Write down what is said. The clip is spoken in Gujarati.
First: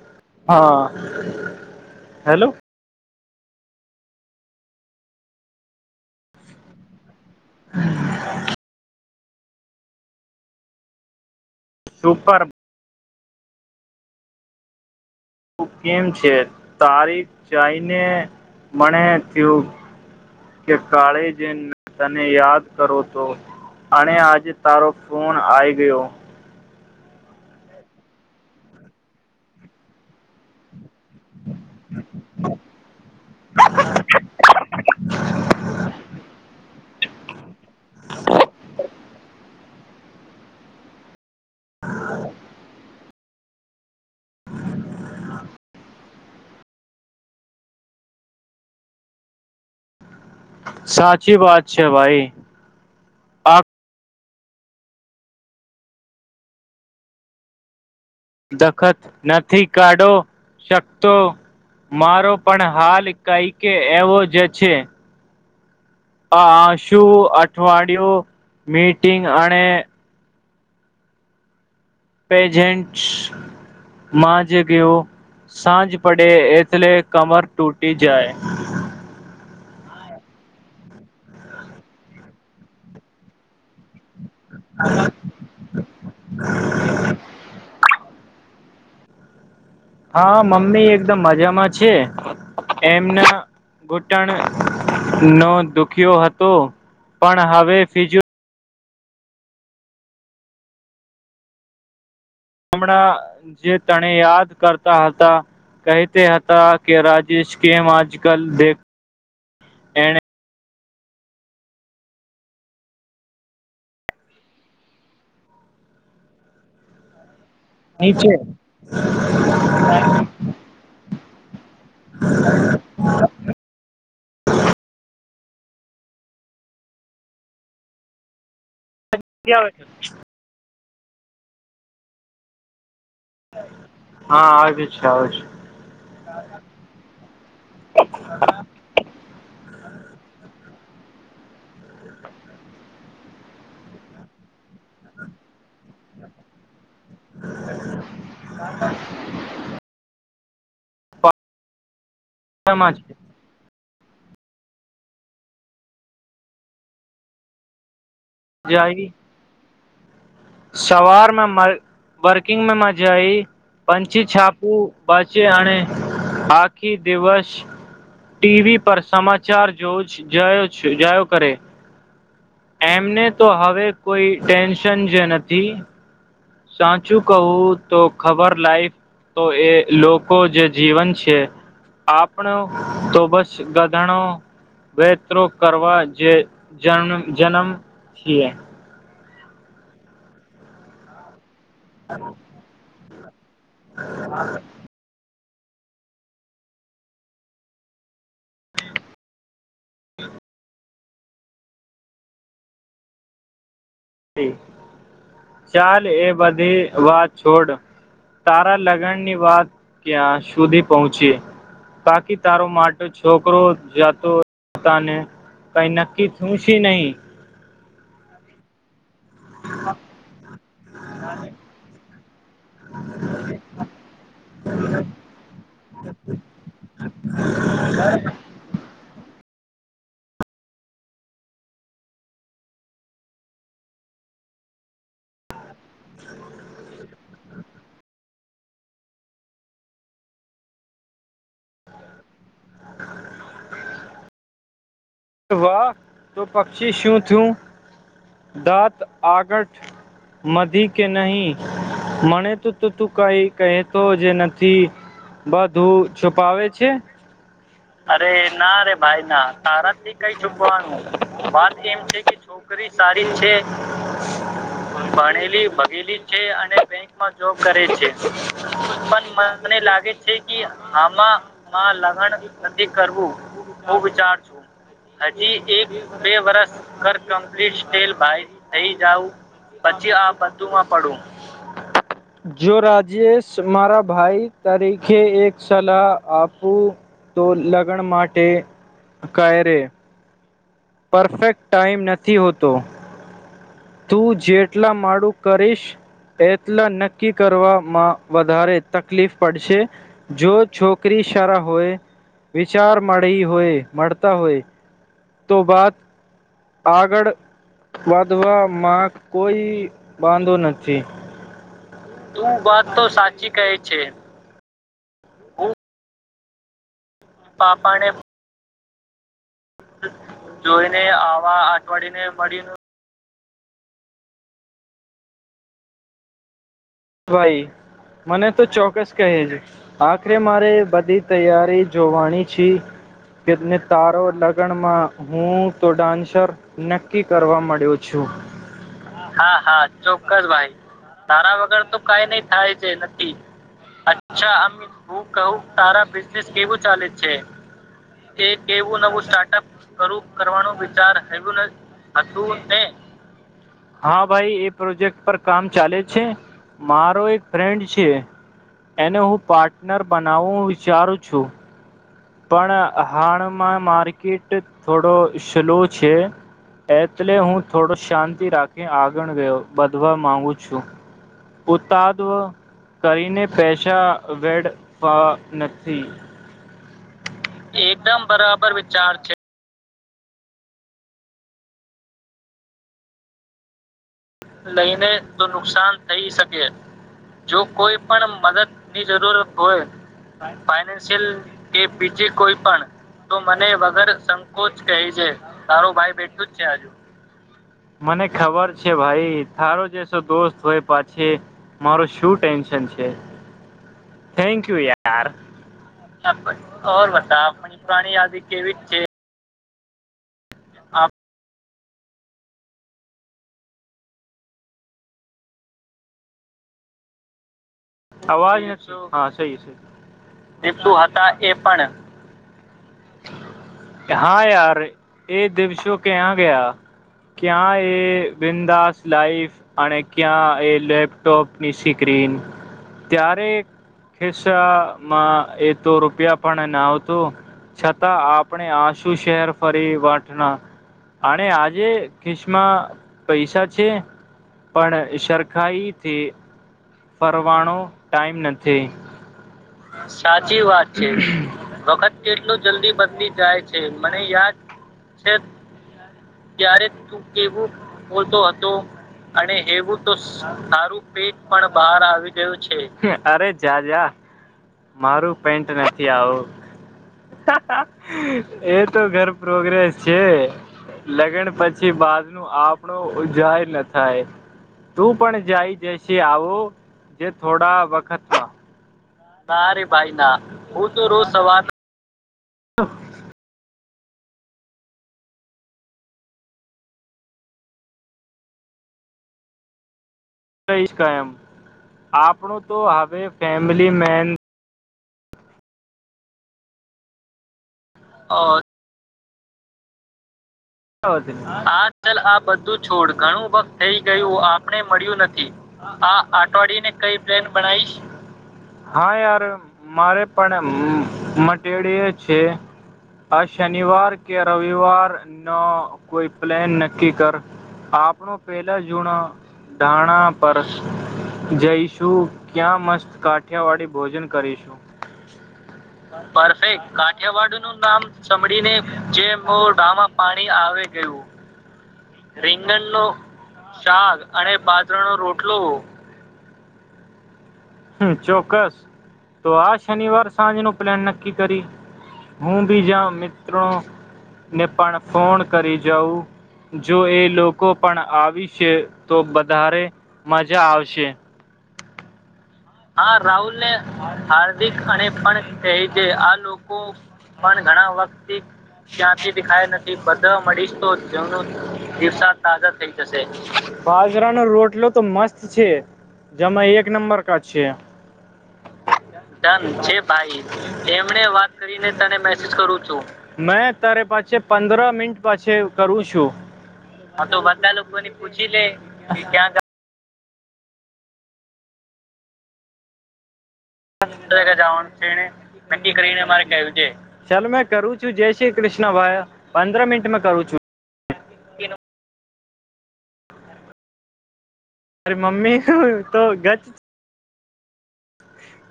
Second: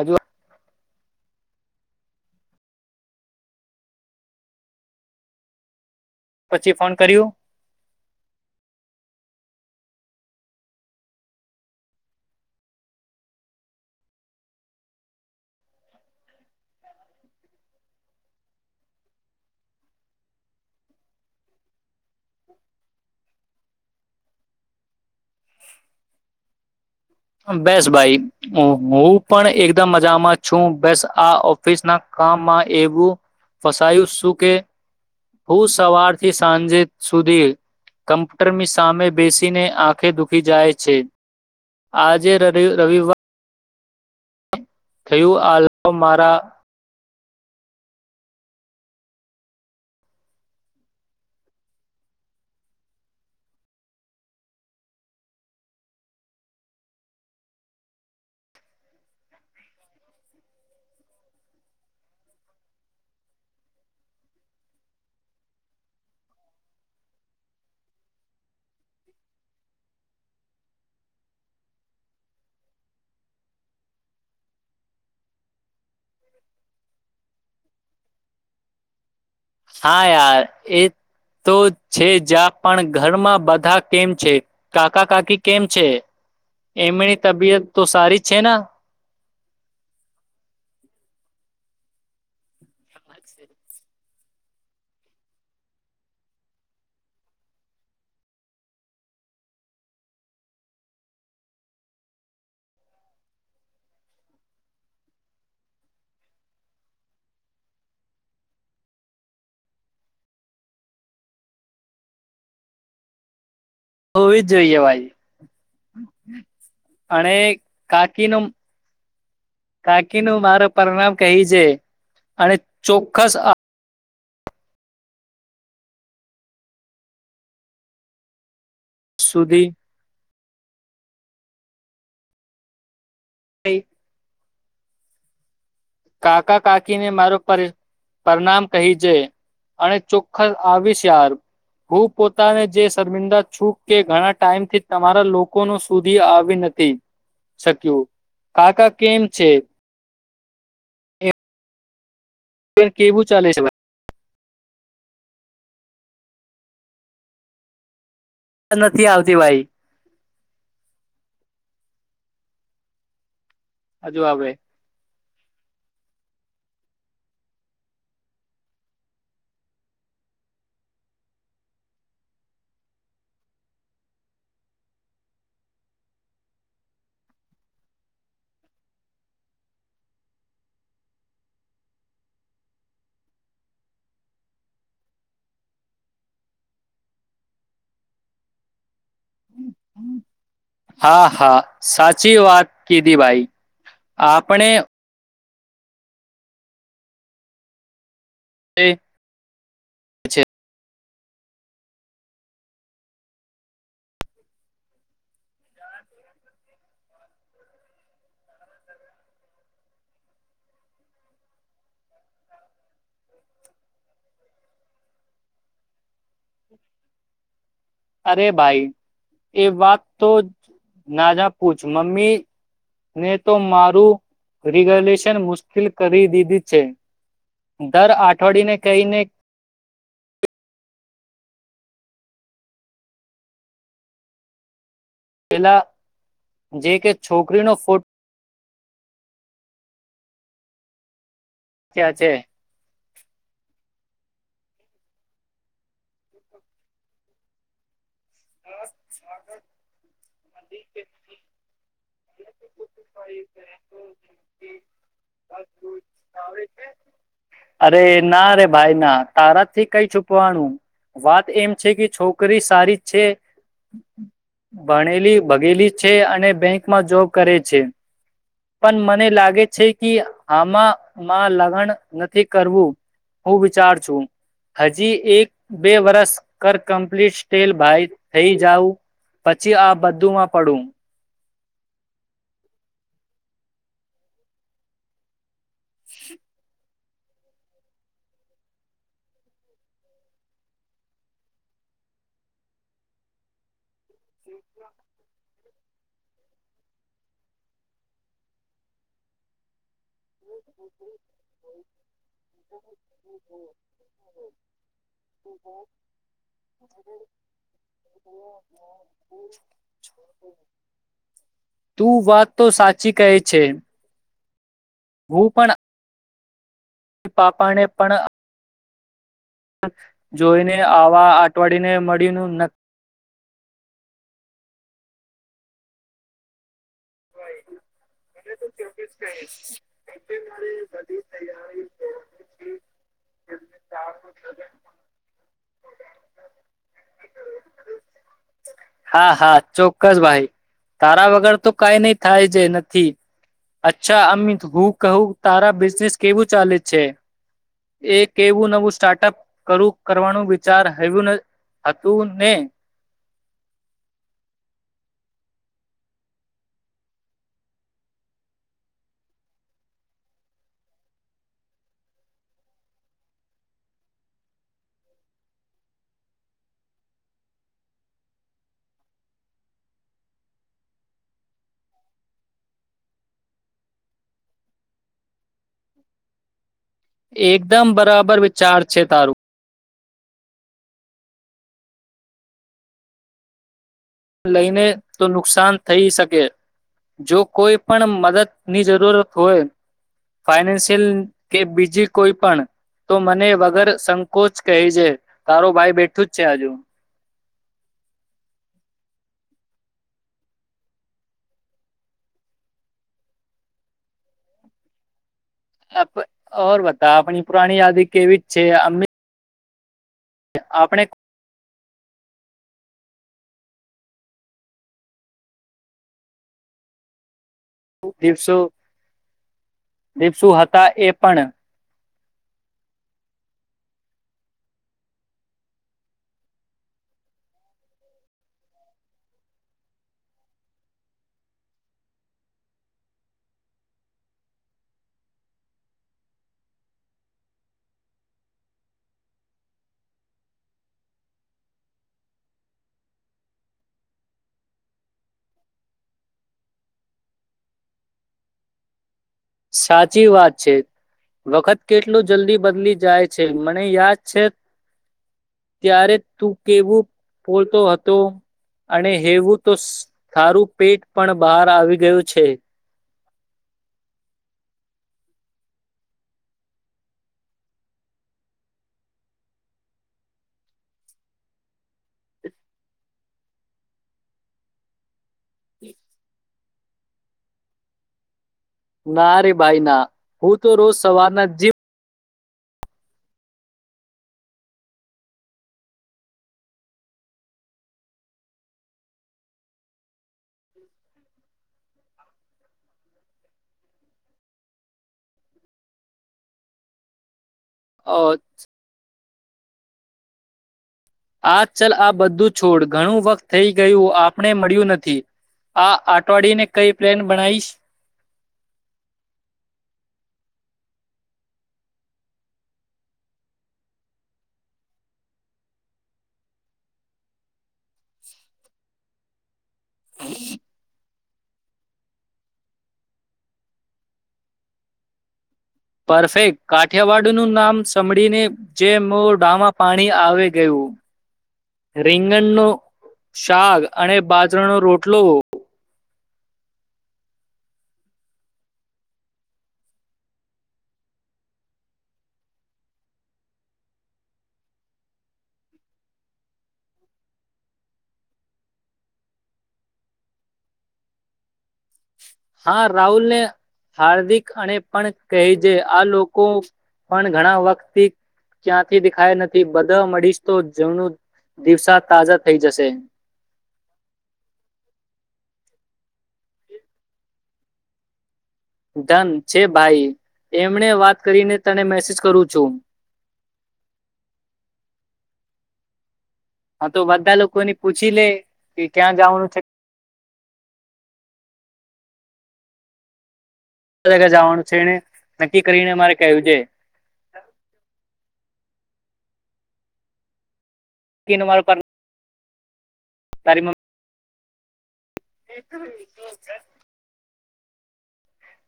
હજુ હા હેલો પછી ફોન કર્યું હમ સુપર હું કેમ છે તારીફ ચાઈને મળણે થું કે કાળે જન તને યાદ કરો તો અને આજે તારો ફોન આઈ ગયો બેસ ભાઈ હું પણ એકદમ મજામાં છું બેસ આ ઓફિસ ના કામમાં એવું ફસાયું શું કે હું સવારથી સાંજે સુધી કમ્પ્યુટરની સામે બેસીને આંખે દુખી જાય છે આજે ર રવિવાર થયું આ મારા સાચી વાત છે ભાઈ આપ દખત નથી કાઢો શકતો મારો પણ હાલ કંઈ કે એવો જ છે હ શું અઠવાડિયું મીટિંગ અને પેજેન્ટ્સ જ ગયો સાંજ પડે એથલે કમર ટૂટી જાય હા યાર એ તો છે જ પણ ઘરમાં બધા કેમ છે કાકા કાકી કેમ છે એમની તબિયત તો સારી છેના હા મમ્મી એકદમ મજામાં છે એમના ટણ નો દુખ્યો હતો પણ હવે ફિજુ હમણાં જે તણે યાદ કરતા હતા કહેતા હતા કે રાજેશ કેમ આજકાલ દેખ એને હોવી જ જોઈએ ભાઈ અને કાકી નીચે નું કાકી નું મારો પરિણામ કહી છે અને ચોક્કસ આ સુધી છ [unintelligible] હા આવેજ છે આવ છે કાકા કાકીને મારો પરણામ કહી જે અને ચોખ્ખસ આવીશ ચાર હું પોતાને જે શર્મિંદા છું કે ઘણા ટાઈમ થી તમારા લોકો સુધી આવી નથી શક્યું કાકા કેમ છે પાછામાં કેવું ચાલે છે નથી આવતી ભાઈ સવાર મે વર્કિંગ મે મજા આઈ હજુ પંછી આવે છાપુ બાચે આણે આખી દિવસ ટીવીી પર સમાચાર જો જ જોયો છ જાયો કરે એમને તો હવે કોઈ ટેન્શન જે નથી સાચું કહું તો ખબર લાઈફ તો એ લોકો જે જીવન છે આપણો તો બસ ગધણો વતરો કરવા જે જ જન્મ છીએ હા હા સાચી વાત કીધી ભાઈ આપણે એચછા ચાલ એ બધી વાત છોડ તારા લગ્નની વાત ક્યાં સુધી પહોંચી બાકી તારો માટે છોકરો જાતો પોતાને કઈ નક્કી થું છે નહીં અરે ભાઈ એ વાત તો ના પૂછ મમ્મીને તો મારું રેગુલેશન મુશ્કેલ કરી દીધી છે દર અઠવાડિયને કહીને પેલા જે કે છોકરીનો ફોટો ક્યાં છે હ વાહ તો પક્ષી શું થું દાંત આગઠ મધી કે નહી મને તોું તો તું કઈ કહેતો જે નથી બધું છુપાવે છે અરે ના રરે ભાઈ ના તારાથી કઈ છુપ વા છોકરી સારી ભલી ભગેલી છે અને બેંકમાં જોબ કરે છે મને પણ લાગે મને લાગે છે કે આમાં માં લગન આમાં લગ્ન નથી નથી કરવું હું વિચાર છું હજી એક બે વરસ કર કમ્પ્લીટ સ્ટેલ ભાઈ થઈ જઉું પછી આ બધુંમાં પડું જો રાજેશ મારા ભાઈ તરીકે એક સલાહ આપું તો લગન માટે કાંય રે પરફેક્ટ ટાઈમ નથી હોતો તું જેટલા માડું કરીશ એટલા નક્કી કરવામાં વધારે તકલીફ પડશે. જો છોકરી સારા હોય વિચાર મળી હોય મળતા હોય. બાદ આગળ વધવામાં કોઈ બાંધો નથી તું વાત તો સાચી કહે છે. હું પણ પાપાને પણ જોઈને આવા અઠવાડિયને મળીનું નક્ વઇ મને તો તેવું જ ચોક્કસ કહે કહીશ છે આખરે મારે બધી તૈયારી જોવાની છે કે એમને મને તાર તારો લગણમાં હું તો ડાન્સર નક્કી કરવા માંડ્યું છું હા હા ચોક્કસ ભાઈ તારા વગર તો ને નહી કાંઈ થાય નહીં છે નથી. નથી અચ્છા આમ હું કહું તારા બિઝનેસ કેવું ચાલે છે કે કેવું નવું સ્ટાર્ટઅપું શરૂ કરવાનું વિચાર હેદુ હતું ને. હા ભાઈ એ પ્રોજેક્ટ પર કામ ચાલે છે. મારો એક ફ્રેન્ડ છે એને હું પાર્ટનર બનાવવું વિચારું છું. પણ હાણમાં માર્કેટ થોડો સ્લો છે એટલે હું થોડો શાંતિ રાખી આગળ વ્યો વધધવા માંગુ છું ઉતાદ કરીને પૈસા વેળવ ફવા નથી. એકદમ બરાબર વિચાર છે તારું. લઈને તો નુકસાન થઈ શકે જો કોઈ પણ મદદની જરૂરત હોય ફાઈનેન્શિયલ કે બીજી કોઈ પણ તો મને વગર સંકોચ કહે છેે તારો ભાઈ બેઠું જ છે આજું. મને ખબર છે ભાઈ. તારો જસો દોસ્ત હોય પાછી મારું શું ટેન્શન છે થેન્ક યુ યાર. ઓર બતાવ આપણી પુરાણી યાદી કેવી જ છે અમે આપણે. આપ દિવસો અવાજ [unintelligible] દિવસો હતા એ પણ. હા યાર એ દિવસો ક્યાં ગયા ક્યાં એ બિંદાસ લાઈફ અને ક્યાં એ લેપટોપની સ્ક્રીન ત્યારે ખિસ્સામાં એ તો રૂપિયા પણ ના આવતો છતાં આપણે આશું શહેર ફરી વઠના અનેણે આજે ખિસમાં પૈસા છે પણ સરખાઈથી ફરવાનો ટાઈમ નથી. સાચી વાત છે વખત કેટલું જલ્દી બદલી જાય છે મને યાદ છે છે ત્યારે તું ત્યારે કેવું તું કેવું પોલતો હતો બોલતો હતો અને હેવું તો સા પેટ પણ બહાર બહાર આવી ગયું છે. અરે જાજા મારું પેન્ટ નથી આવું એ તો ઘર પ્રોગ્રેસ છે લગ્ન પછી બાદ નું આપણો ઉ જર ના થાય તું પણ જાય જઈશ તો જે થોડા વખતમાં. ના રે ભાઈ ના હું તો રોજ સવારના જિમ [inaudible] રહીશ ક એમ આપણું તો હવે ફેમિલી મેન અ જ આ આ ચલ આ બધું છોડ ઘણું વખત થઈ ગયું આપણે મળ્યું નથી આ અઠવાડિય ને કઈ પ્લેન બનાવીશ હા યાર મારે પણ મટેડ છે આ શનિવાર કે રવિવાર ન કોઈ પ્લેન નક્કી કર આપનો પેલા જૂણ ડાણા પર જઈશું ક્યાં મસ્ત કાઠિયાવાડી ભોજન કરીશું પરફેક્ટ કાઠિયાવાડનું નામ સાભળીને જે મો ડામાં પાણી પાણી આવે ગયું રીંગણનો રીંગણ નો શાક અને બાદર નો રોટલો હમ ચોક્કસ તો આ શનિવાર સાંજ ન પ્લાન નક્કી કરી હું બીજા મિત્રોને પણ ફોન કરી જાઉં જો એ લોકો પણ આવીશે તો વધારે મજા આવશે હા રાહુલ ને હાર્દિક અને પણ કે છે આ લોકો પણ ઘણા વખત ક્યાંથી દેખાય નથી બધા મળીશ તો જેનું દિવસા તાજા થઈ જશે બાજરા ન રોટલો તો મસ્ત છે જમાં એક નંબર કછી ધન છે ભાઈ એમને વાત કરીને ત મેસેજ કરું છું મે તારે પાછ પંદર મિનિટ પાછ કરું છું હા તો બધા લોકો ને પૂછી લે કે ક્યાં જવાનું છે કયા જગ્યા જવાનું છે નું એને છેને નક્કી કરીને મારે કહ્યું ક છે ચાલ મેં કરું છું જય શ્રી કષ્ણ પંદર મિનટમાં કરું છું તનું માર તારીમ મમ મારે મમ્મી તો ગજ હ [unintelligible]